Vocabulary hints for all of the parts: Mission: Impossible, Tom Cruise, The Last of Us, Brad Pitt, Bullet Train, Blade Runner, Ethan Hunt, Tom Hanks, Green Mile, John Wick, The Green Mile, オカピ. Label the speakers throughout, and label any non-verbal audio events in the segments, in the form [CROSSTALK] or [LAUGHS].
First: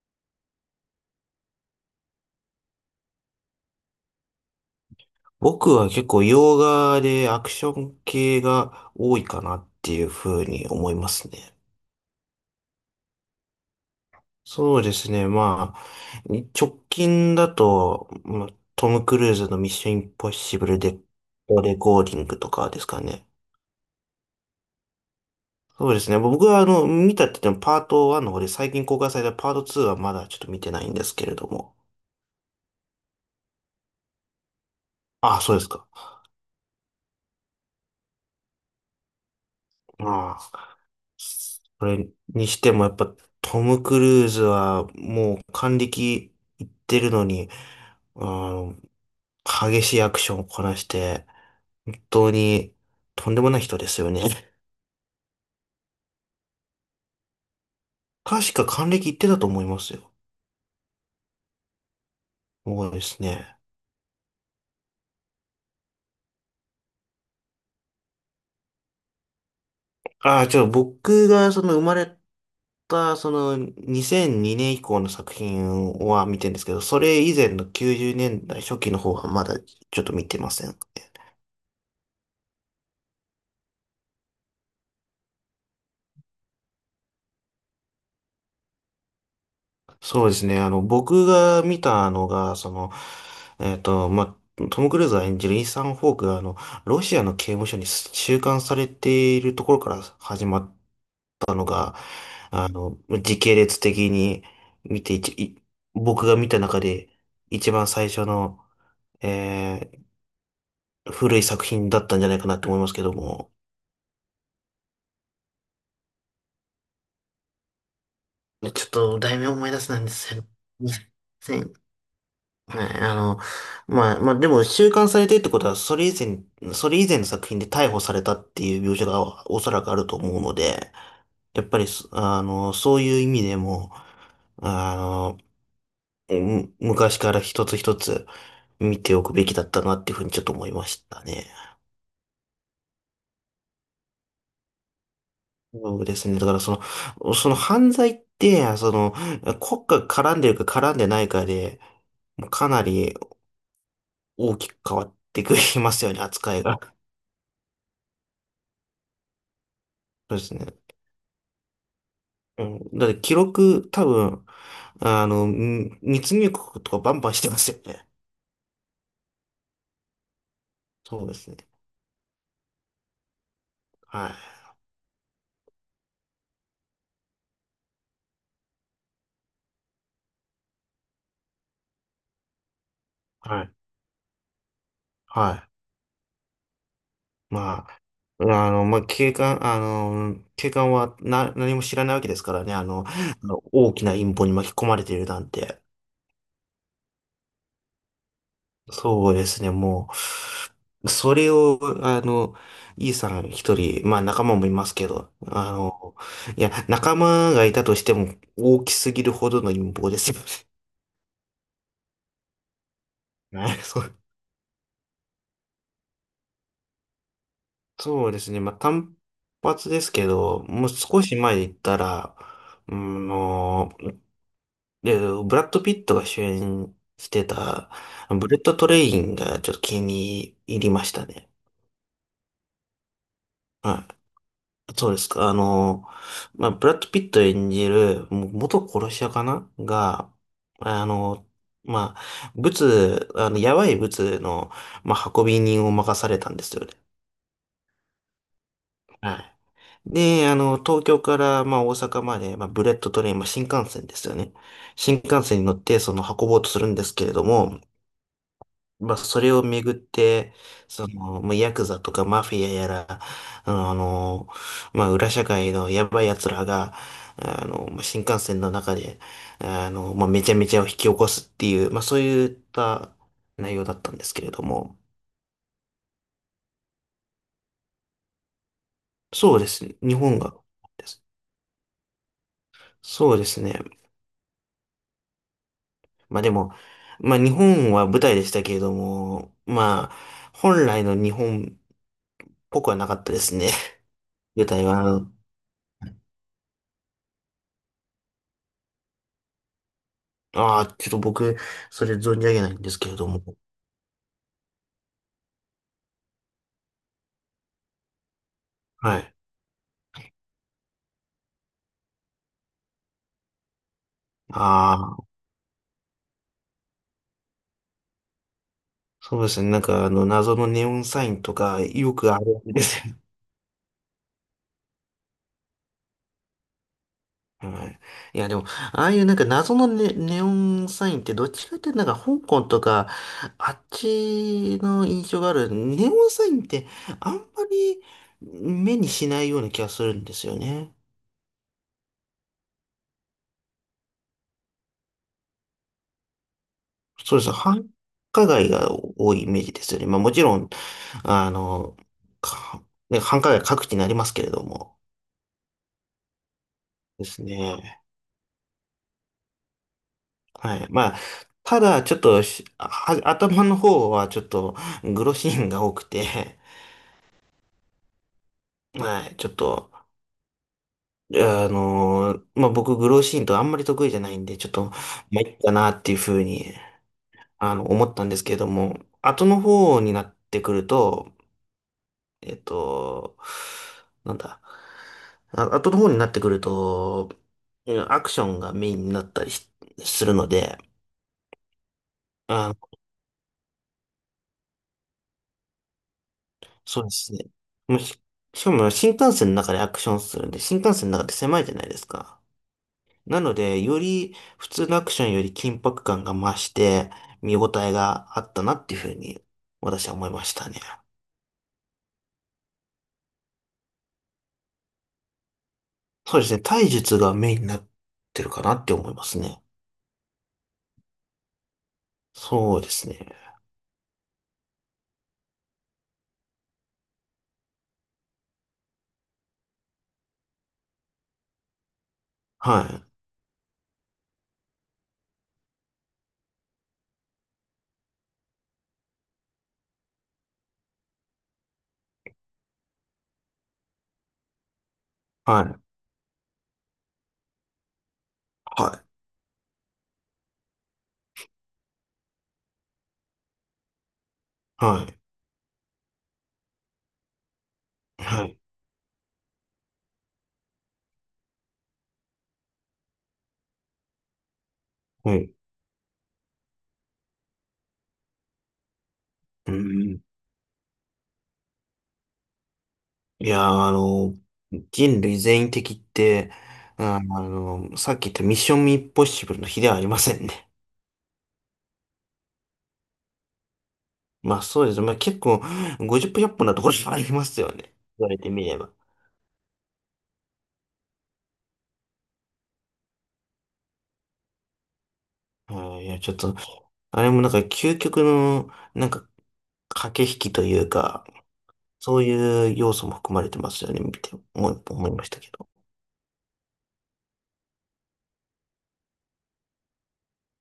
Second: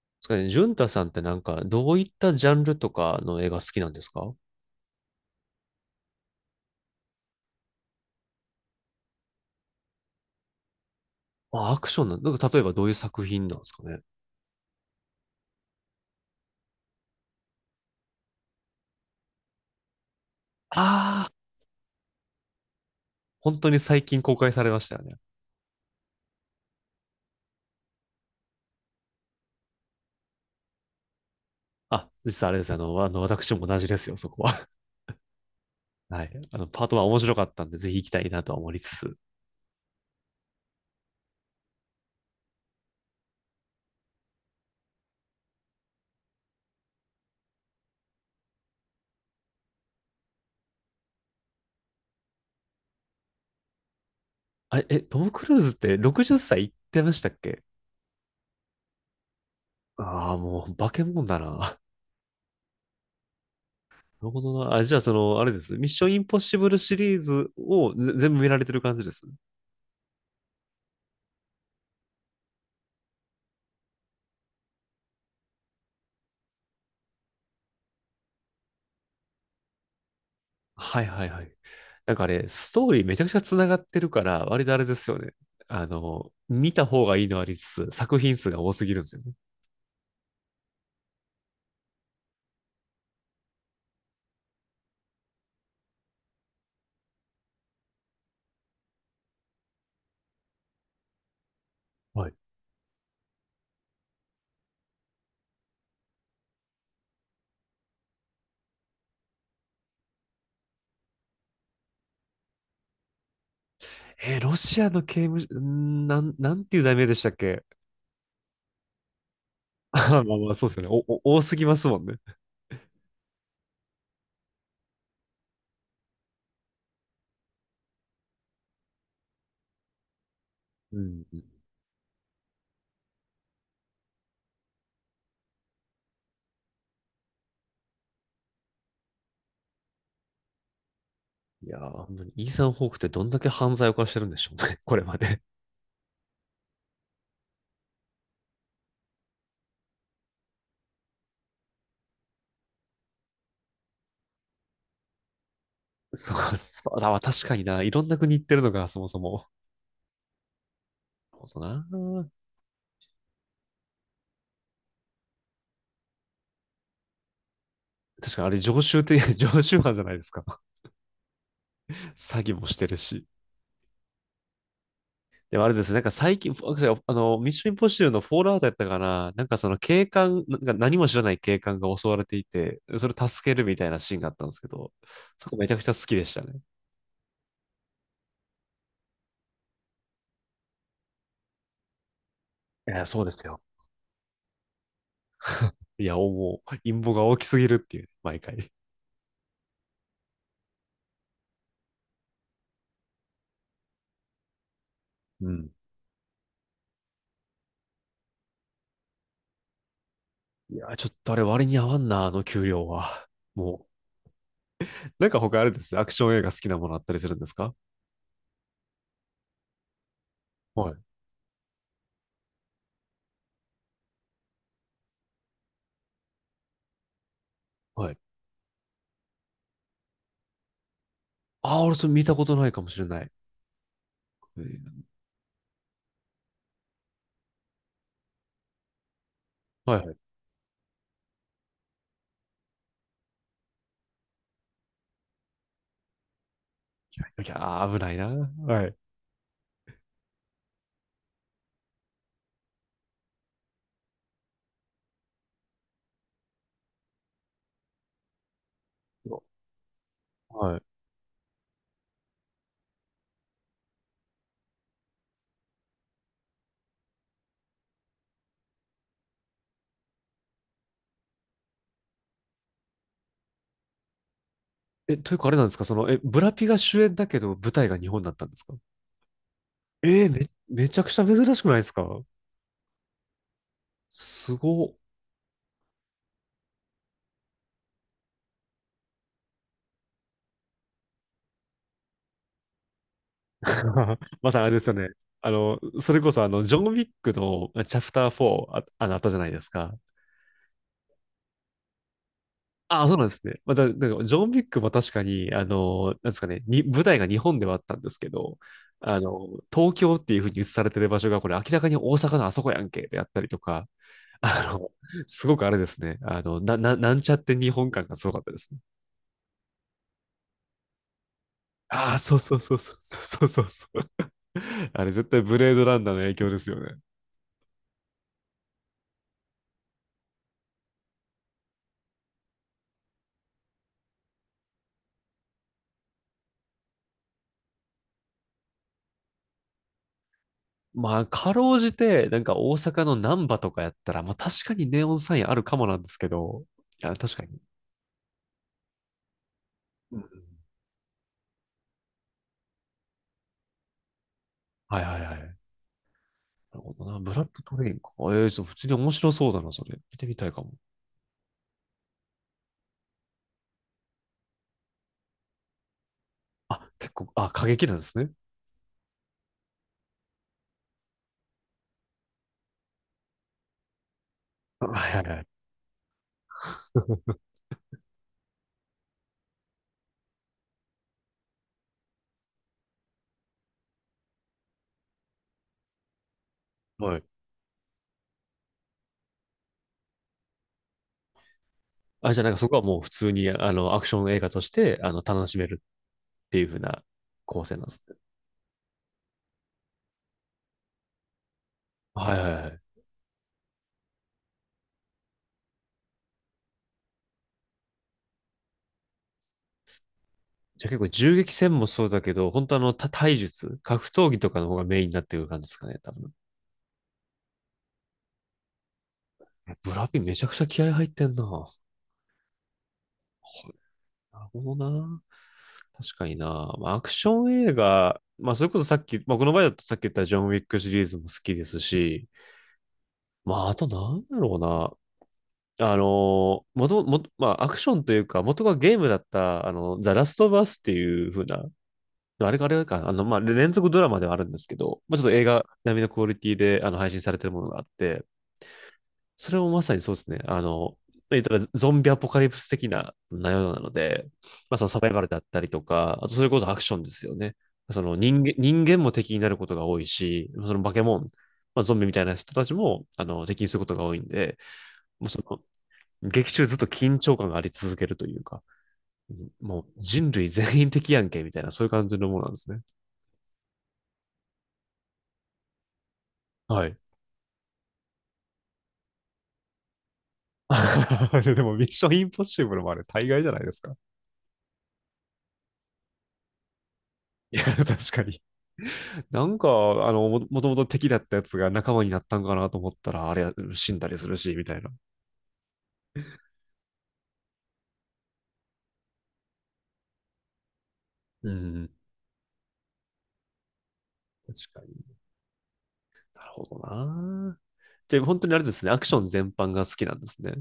Speaker 1: ですかね、ジュンタさんってどういったジャンルとかの映画好きなんですか？
Speaker 2: 僕は結構洋画でアクション系が多いかなっていうふうに思いますね。
Speaker 1: あ、アクションな、例えばどういう作品なんですかね。
Speaker 2: そうですね。直近だと、トム・クルーズのミッション・インポッシブルで、
Speaker 1: ああ、
Speaker 2: レコーディングとかですかね。
Speaker 1: 本当に最近公開されましたよね。
Speaker 2: そうですね。僕は見たって言ってもパート1の方で最近公開されたパート2はまだちょっと見てないんですけれども。
Speaker 1: あ、実はあれです。あの、私も同じですよ、そこは。
Speaker 2: ああ、そうですか。
Speaker 1: [LAUGHS] はい。パートは面白かったんで、ぜひ行きたいなとは思いつつ。
Speaker 2: ああ。それにしてもやっぱトム・クルーズはもう還暦いってるのに、あの、激しいアクションをこなして、本当にとんでもない人ですよね。
Speaker 1: あれ、え、トム・クルーズって60歳行ってましたっけ？
Speaker 2: 確か還暦いってたと思いますよ。
Speaker 1: ああー、もう、化け物だな。[LAUGHS] な
Speaker 2: そうですね。
Speaker 1: るほどな。あ、じゃあ、あれです。ミッション・インポッシブルシリーズを全部見られてる感じです。
Speaker 2: ああ、僕がその生まれたその2002年以降の作品は見てるんですけど、それ以前の90年代初期の方はまだちょっと見てません。
Speaker 1: はいはいはい。あれ、ストーリーめちゃくちゃ繋がってるから、割とあれですよね。見た方がいいのありつつ、作品数が多すぎるんですよね。
Speaker 2: そうですね。僕が見たのが、トム・クルーズが演じるイーサン・ホークが、ロシアの刑務所に収監されているところから始まったのが、
Speaker 1: はい。
Speaker 2: あの、時系列的に見ていち、一い僕が見た中で一番最初の、えー古い作品だったんじゃないかなと思いますけども。
Speaker 1: えーロシアの刑務所、なんていう題名でしたっけ？
Speaker 2: ちょっと、題名思い出
Speaker 1: [LAUGHS]
Speaker 2: せないんですよ。
Speaker 1: そうですよね。お多すぎますもんね。
Speaker 2: はい、でも、収監されてるってことは、それ以前の作品で逮捕されたっていう描写がおそらくあると思うので、
Speaker 1: うん。
Speaker 2: やっぱりそ、あの、そういう意味でも、あの、昔から一つ一つ見ておくべきだったなっていうふうにちょっと思いましたね。
Speaker 1: いやー、本当に、イーサン・ホークってどんだけ犯罪を犯してるんでしょうね。[LAUGHS] これまで。
Speaker 2: そうですね。だからその犯罪って、国家が絡んでるか絡んでないかで、かなり大きく変わってくれますよね、扱いが。
Speaker 1: そうだわ、確かにな。いろんな国行ってるのが、そもそも。
Speaker 2: そうですね。
Speaker 1: そうだな。
Speaker 2: うん、だって記録、多分、密入国とかバンバンしてますよね。
Speaker 1: 確かにあれ、常習って、[LAUGHS] 常習犯じゃないですか。
Speaker 2: そうですね。
Speaker 1: [LAUGHS] 詐欺もしてるし。
Speaker 2: はい。
Speaker 1: でもあれですね、なんか最近、ミッションインポッシブルのフォールアウトやったかな、その警官、なんか何も知らない警官が襲われていて、それを助け
Speaker 2: は
Speaker 1: る
Speaker 2: い。
Speaker 1: みたいなシーンがあったんですけど、そこ
Speaker 2: は
Speaker 1: めちゃくちゃ好きでしたね。
Speaker 2: い。警官は何も知らないわけですからね。あ
Speaker 1: いや、
Speaker 2: の、
Speaker 1: そうです
Speaker 2: あ
Speaker 1: よ。
Speaker 2: の大きな陰謀に巻き込まれているなんて。
Speaker 1: いや、もう、陰謀が大きすぎるっていう、毎回。
Speaker 2: そうですね。もう、それを、あの、イさん一人、まあ仲間もいますけど、
Speaker 1: うん。
Speaker 2: いや、仲間がいたとしても大きすぎるほどの陰謀ですよ
Speaker 1: いや、ちょっとあれ割に合わんな、あの給料は。
Speaker 2: ね。[LAUGHS] はい、
Speaker 1: も
Speaker 2: そう
Speaker 1: う、なんか他あれです。アクション映画好きなものあったりするんですか？
Speaker 2: そうですね。単発ですけど、も
Speaker 1: は
Speaker 2: う
Speaker 1: い。
Speaker 2: 少し前に行ったら、うん、もう、で、ブラッド・ピットが主演してた、
Speaker 1: はい。
Speaker 2: ブレット・トレインがちょっと気に入りましたね。
Speaker 1: ああ、俺それ見たことないかもしれない。
Speaker 2: は
Speaker 1: う
Speaker 2: い。
Speaker 1: ん
Speaker 2: そうですか。まあ、ブラッド・ピット演じる、もう元殺し屋かな
Speaker 1: はいはい。
Speaker 2: が、あの、まあ、ブツ、あの、やばいブツの、まあ、運び人を任されたんですよね。
Speaker 1: いやー、危ないな。はい。
Speaker 2: はい。で、東京から、まあ、大阪まで、まあ、ブレットトレイン、まあ、新幹線ですよね。新幹線に乗って、その、運ぼうとするんですけれども、まあ、それをめぐって、
Speaker 1: はい。
Speaker 2: その、まあ、ヤクザとかマフィアやら、裏社会のやばい奴らが、まあ新幹線の中で、まあ、めちゃめちゃを引き起こすっていう、まあ、そういった内容だったんですけれども、
Speaker 1: え、というかあれなんですかブラピが主演だけど舞台が日本だったんですか？
Speaker 2: そうですね。
Speaker 1: え
Speaker 2: 日
Speaker 1: ー
Speaker 2: 本
Speaker 1: め、
Speaker 2: が、
Speaker 1: めちゃ
Speaker 2: で
Speaker 1: くち
Speaker 2: す
Speaker 1: ゃ珍しくないですか？
Speaker 2: そうですね。
Speaker 1: すごっ。
Speaker 2: まあでも、まあ日本は舞台でしたけれども、まあ、本来の日本っぽくはなかったですね。
Speaker 1: [LAUGHS] ま
Speaker 2: [LAUGHS]
Speaker 1: さに
Speaker 2: 舞
Speaker 1: あれで
Speaker 2: 台
Speaker 1: すよね。
Speaker 2: は、あ
Speaker 1: それこそあの、ジョン・ウィックのチャプター4あったじゃないですか。
Speaker 2: あ、ちょっと僕、それ存じ上げないんです
Speaker 1: あ、
Speaker 2: け
Speaker 1: そ
Speaker 2: れ
Speaker 1: うなん
Speaker 2: ど
Speaker 1: です
Speaker 2: も。
Speaker 1: ね。また、なんからジョン・ウィックも確かに、あの、なんですかね、舞台が日本ではあったんですけど、あ
Speaker 2: はい。
Speaker 1: の、東京っていうふうに映されてる場所が、これ明らかに大阪のあそこやんけ、であったりとか、あの、
Speaker 2: ああ、
Speaker 1: すごくあれですね。なんちゃって日本感がすごかったですね。
Speaker 2: そうですね。なんか謎のネオンサインとか、
Speaker 1: あ
Speaker 2: よ
Speaker 1: あ、
Speaker 2: く
Speaker 1: そ
Speaker 2: あ
Speaker 1: うそう
Speaker 2: るん
Speaker 1: そう
Speaker 2: で
Speaker 1: そ
Speaker 2: すよ。
Speaker 1: うそうそうそうそう。[LAUGHS] あれ絶対ブレードランナーの影響ですよね。
Speaker 2: はい。いや、でも、ああいうなんか謎のネオンサインってどっちかっていうとなんか香港とか、あっちの印象があるネオンサインってあんまり目にしないような気がするんですよね。
Speaker 1: まあ、かろうじて、なんか大阪の難波とかやったら、まあ確かにネオンサインあるかもなんですけど、いや、確
Speaker 2: そうで
Speaker 1: か
Speaker 2: す。
Speaker 1: に。
Speaker 2: 繁華街が多いイメージですよね。
Speaker 1: う
Speaker 2: まあもち
Speaker 1: ん
Speaker 2: ろん、あの、か、ね、繁華街各地になりますけれども。
Speaker 1: はいはいはい。なるほどな。
Speaker 2: で
Speaker 1: ブラ
Speaker 2: す
Speaker 1: ックトレイン
Speaker 2: ね。
Speaker 1: か。ええー、ちょっと普通に面白そうだな、それ。見てみたいかも。
Speaker 2: はい。まあ、ただ、ちょっとし、は、頭の方はちょっと、グロシーンが多くて、
Speaker 1: あ、結構、あ、過激なんですね。
Speaker 2: はい、ちょっと、僕、グローシーンとあんまり得意じゃないんで、ちょっ
Speaker 1: [LAUGHS]
Speaker 2: と、
Speaker 1: はいはい
Speaker 2: まあ、
Speaker 1: はい。
Speaker 2: いっかなっていうふうに、
Speaker 1: [LAUGHS]
Speaker 2: 思ったんですけれども、後の方になってくると、えっと、なんだ、あ、後の方になってくる
Speaker 1: はい。
Speaker 2: と、うんアクションがメインになったりするので、
Speaker 1: あ、じゃあなんかそ
Speaker 2: あ、
Speaker 1: こはもう普通に、あの、アクション映画として、あの、楽しめるっていう風
Speaker 2: そ
Speaker 1: な
Speaker 2: うですね。
Speaker 1: 構成なんで
Speaker 2: もう
Speaker 1: すね。
Speaker 2: しかも新幹線の中でアクションするんで、新幹線の中で狭いじゃないです
Speaker 1: はい
Speaker 2: か。
Speaker 1: はいはい。
Speaker 2: なので、より普通のアクションより緊迫感が増して、見応えがあったなっていうふうに、私は思いましたね。
Speaker 1: じゃあ結構銃撃戦もそうだけど、本当あの、体術、格闘技とかの方がメインになってくる感じですかね、多分。
Speaker 2: そうですね。体術がメインになってるかなって思いますね。
Speaker 1: ブラピめちゃくちゃ気合入ってんな。
Speaker 2: そうですね。
Speaker 1: なるほどな。確かにな。まあ、アクション映画、まあ、それこそさっき、まあ、この場合だとさっき言ったジョン・ウィックシリーズも好きですし、
Speaker 2: はい。
Speaker 1: まあ、あとなんだろうな。あのもともと、まあ、アクションというか、元がゲームだった、あの、ザ・ラスト・バスっていう風なあれかあれか、あの、まあ、連続ドラマではあるんですけど、まあ、ちょっと映
Speaker 2: は
Speaker 1: 画
Speaker 2: い。
Speaker 1: 並みのクオリティであの配信されてるものがあって、
Speaker 2: はい。
Speaker 1: それもまさにそうですね、あの、言ったらゾンビアポカリプス的な内容なので、まあ、そのサ
Speaker 2: は
Speaker 1: バイ
Speaker 2: い。
Speaker 1: バルだったりとか、あとそれこそアクションですよね。その人
Speaker 2: は
Speaker 1: 間
Speaker 2: い。
Speaker 1: 人間も敵になることが多いし、その化け物、まあ、ゾンビみたいな人たちもあの敵にすることが多いんで、もう
Speaker 2: は
Speaker 1: そ
Speaker 2: い。
Speaker 1: の劇中ずっと緊張感があり続けるというか、
Speaker 2: う
Speaker 1: もう
Speaker 2: ん。
Speaker 1: 人類全員敵やんけみたいな、そういう感じのものなんですね。
Speaker 2: いやー、人類全員的って、
Speaker 1: はい。
Speaker 2: さっき言ったミッションインポッシブルの比ではありませんね。
Speaker 1: [LAUGHS] でも、ミッションインポッシブルもあれ、大概じゃないですか。
Speaker 2: まあそうですね。まあ結構、50分1っ0分なところもありま
Speaker 1: い
Speaker 2: す
Speaker 1: や、
Speaker 2: よ
Speaker 1: 確
Speaker 2: ね。
Speaker 1: か
Speaker 2: 言われ
Speaker 1: に。
Speaker 2: てみれば。
Speaker 1: なんか、あの、もともと敵だったやつが仲間になったんかなと思ったら、あれ、死んだりするし、みたいな。
Speaker 2: はい、いや、ちょっと、あれもなんか究極の、なんか、駆け引きというか、
Speaker 1: うん。
Speaker 2: そういう要素も含まれてますよね、見て
Speaker 1: 確
Speaker 2: 思
Speaker 1: か
Speaker 2: い、思
Speaker 1: に
Speaker 2: いましたけど。
Speaker 1: なるほどな。じゃあ、本当にあれですね、アクション全般が好きなんですね。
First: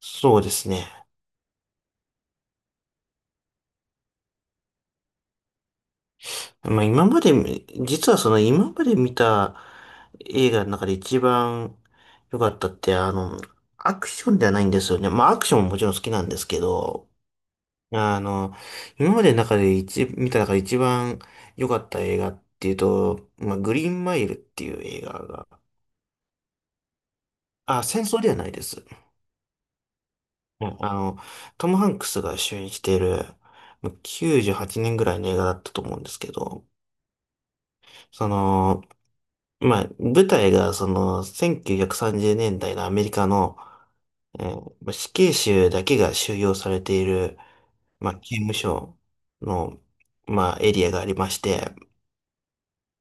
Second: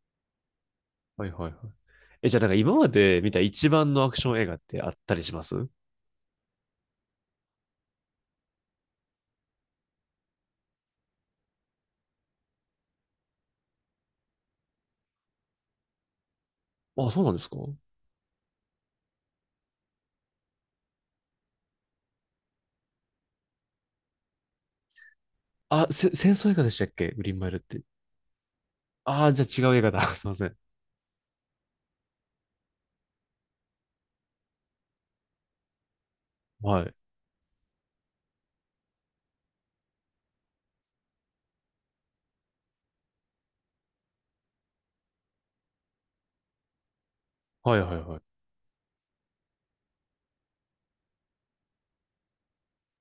Speaker 2: そうですね。
Speaker 1: はいはいはい。え、じゃあ、なんか今まで見た一番のアクション映画ってあったりします？
Speaker 2: まあ今まで、実はその今まで見た映画の中で一番良かったって、アクションではないんですよね。まあアクションももちろん好きなんですけど、
Speaker 1: あ、そうなんですか？
Speaker 2: あの、今までの中で一、見た中で一番良かった映画っていうと、まあグリーンマイルっていう映画が、
Speaker 1: 戦争映画でしたっけグリーンマイルって。
Speaker 2: あ、戦争ではないです。
Speaker 1: ああ、じゃあ違う映画だ。[LAUGHS] すいません。
Speaker 2: うんトム・ハンクスが主演している、ま98年ぐらいの映画だったと思うんですけど、
Speaker 1: はい。
Speaker 2: その、まあ、舞台がその1930年代のアメリカの、死刑囚だけが収容されている、
Speaker 1: はいはい
Speaker 2: まあ、
Speaker 1: はい。
Speaker 2: 刑務所の、まあ、エリアがありまして、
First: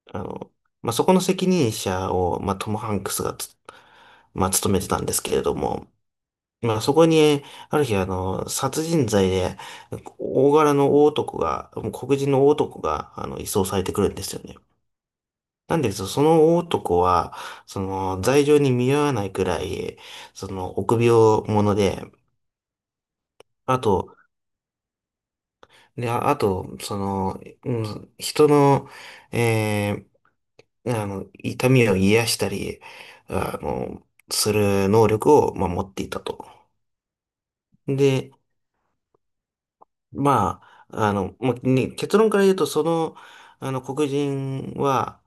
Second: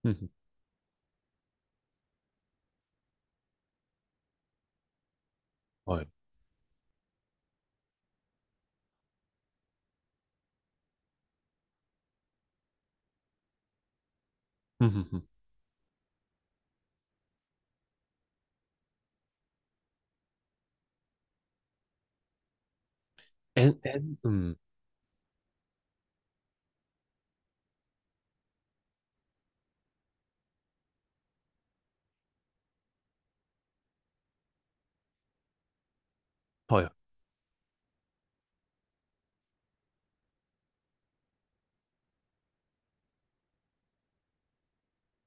Speaker 1: うん
Speaker 2: あ
Speaker 1: う
Speaker 2: の、まあ、そこの責任者を、まあ、トム・ハンクスがまあ、務めてたんですけれども、
Speaker 1: んはい。
Speaker 2: まあそこに、ある日殺人罪で、大柄の大男が、黒人の大男が、移送されてくるんですよね。
Speaker 1: うんうんうん
Speaker 2: なんですけど、その大男は、その、罪状に見合わないくらい、その、臆病者で、
Speaker 1: え
Speaker 2: あ
Speaker 1: ん、えん、
Speaker 2: と、
Speaker 1: うん。
Speaker 2: で、ああと、その、うん、人の、え痛みを癒したり、する能力を、まあ、持っていたと。
Speaker 1: はい。
Speaker 2: で、まあ、まあね、結論から言うと、その、黒人は、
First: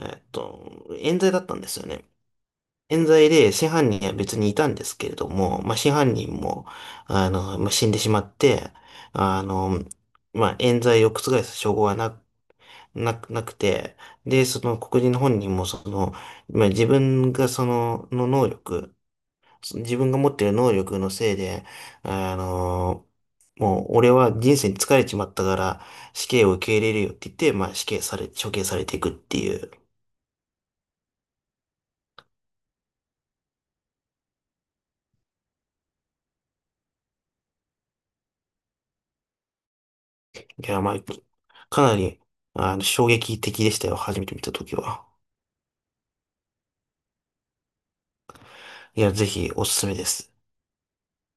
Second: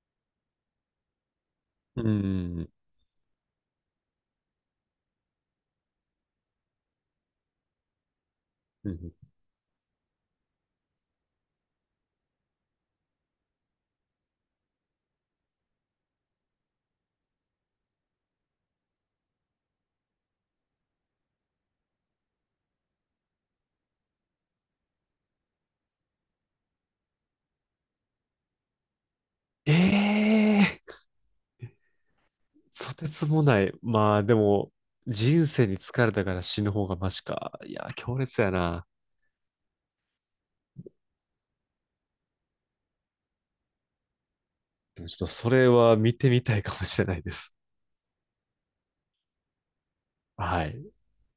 Speaker 2: 冤罪だったんですよ
Speaker 1: う
Speaker 2: ね。
Speaker 1: ん。
Speaker 2: 冤罪で、真犯人は別にいたんですけれども、まあ、真犯人も、まあ、死んでしまって、
Speaker 1: うん
Speaker 2: あの、まあ、冤罪を覆す証拠はなくて、で、その黒人本人も、その、まあ、自分が持ってる能力のせいで、あの、もう俺は人生に疲れちまったから死刑を受け入れるよって言って、まあ死刑され、処刑されていくってい
Speaker 1: え
Speaker 2: う。
Speaker 1: えーとてつもない。まあでも、人生に疲れたから死ぬ方がマシか。いや、強烈やな。
Speaker 2: いや、まあ、かなり、衝撃的でしたよ。初めて見たとき
Speaker 1: で
Speaker 2: は。
Speaker 1: もちょっとそれは見てみたいかもしれないです。
Speaker 2: いや、ぜひおすすめです。
Speaker 1: はい。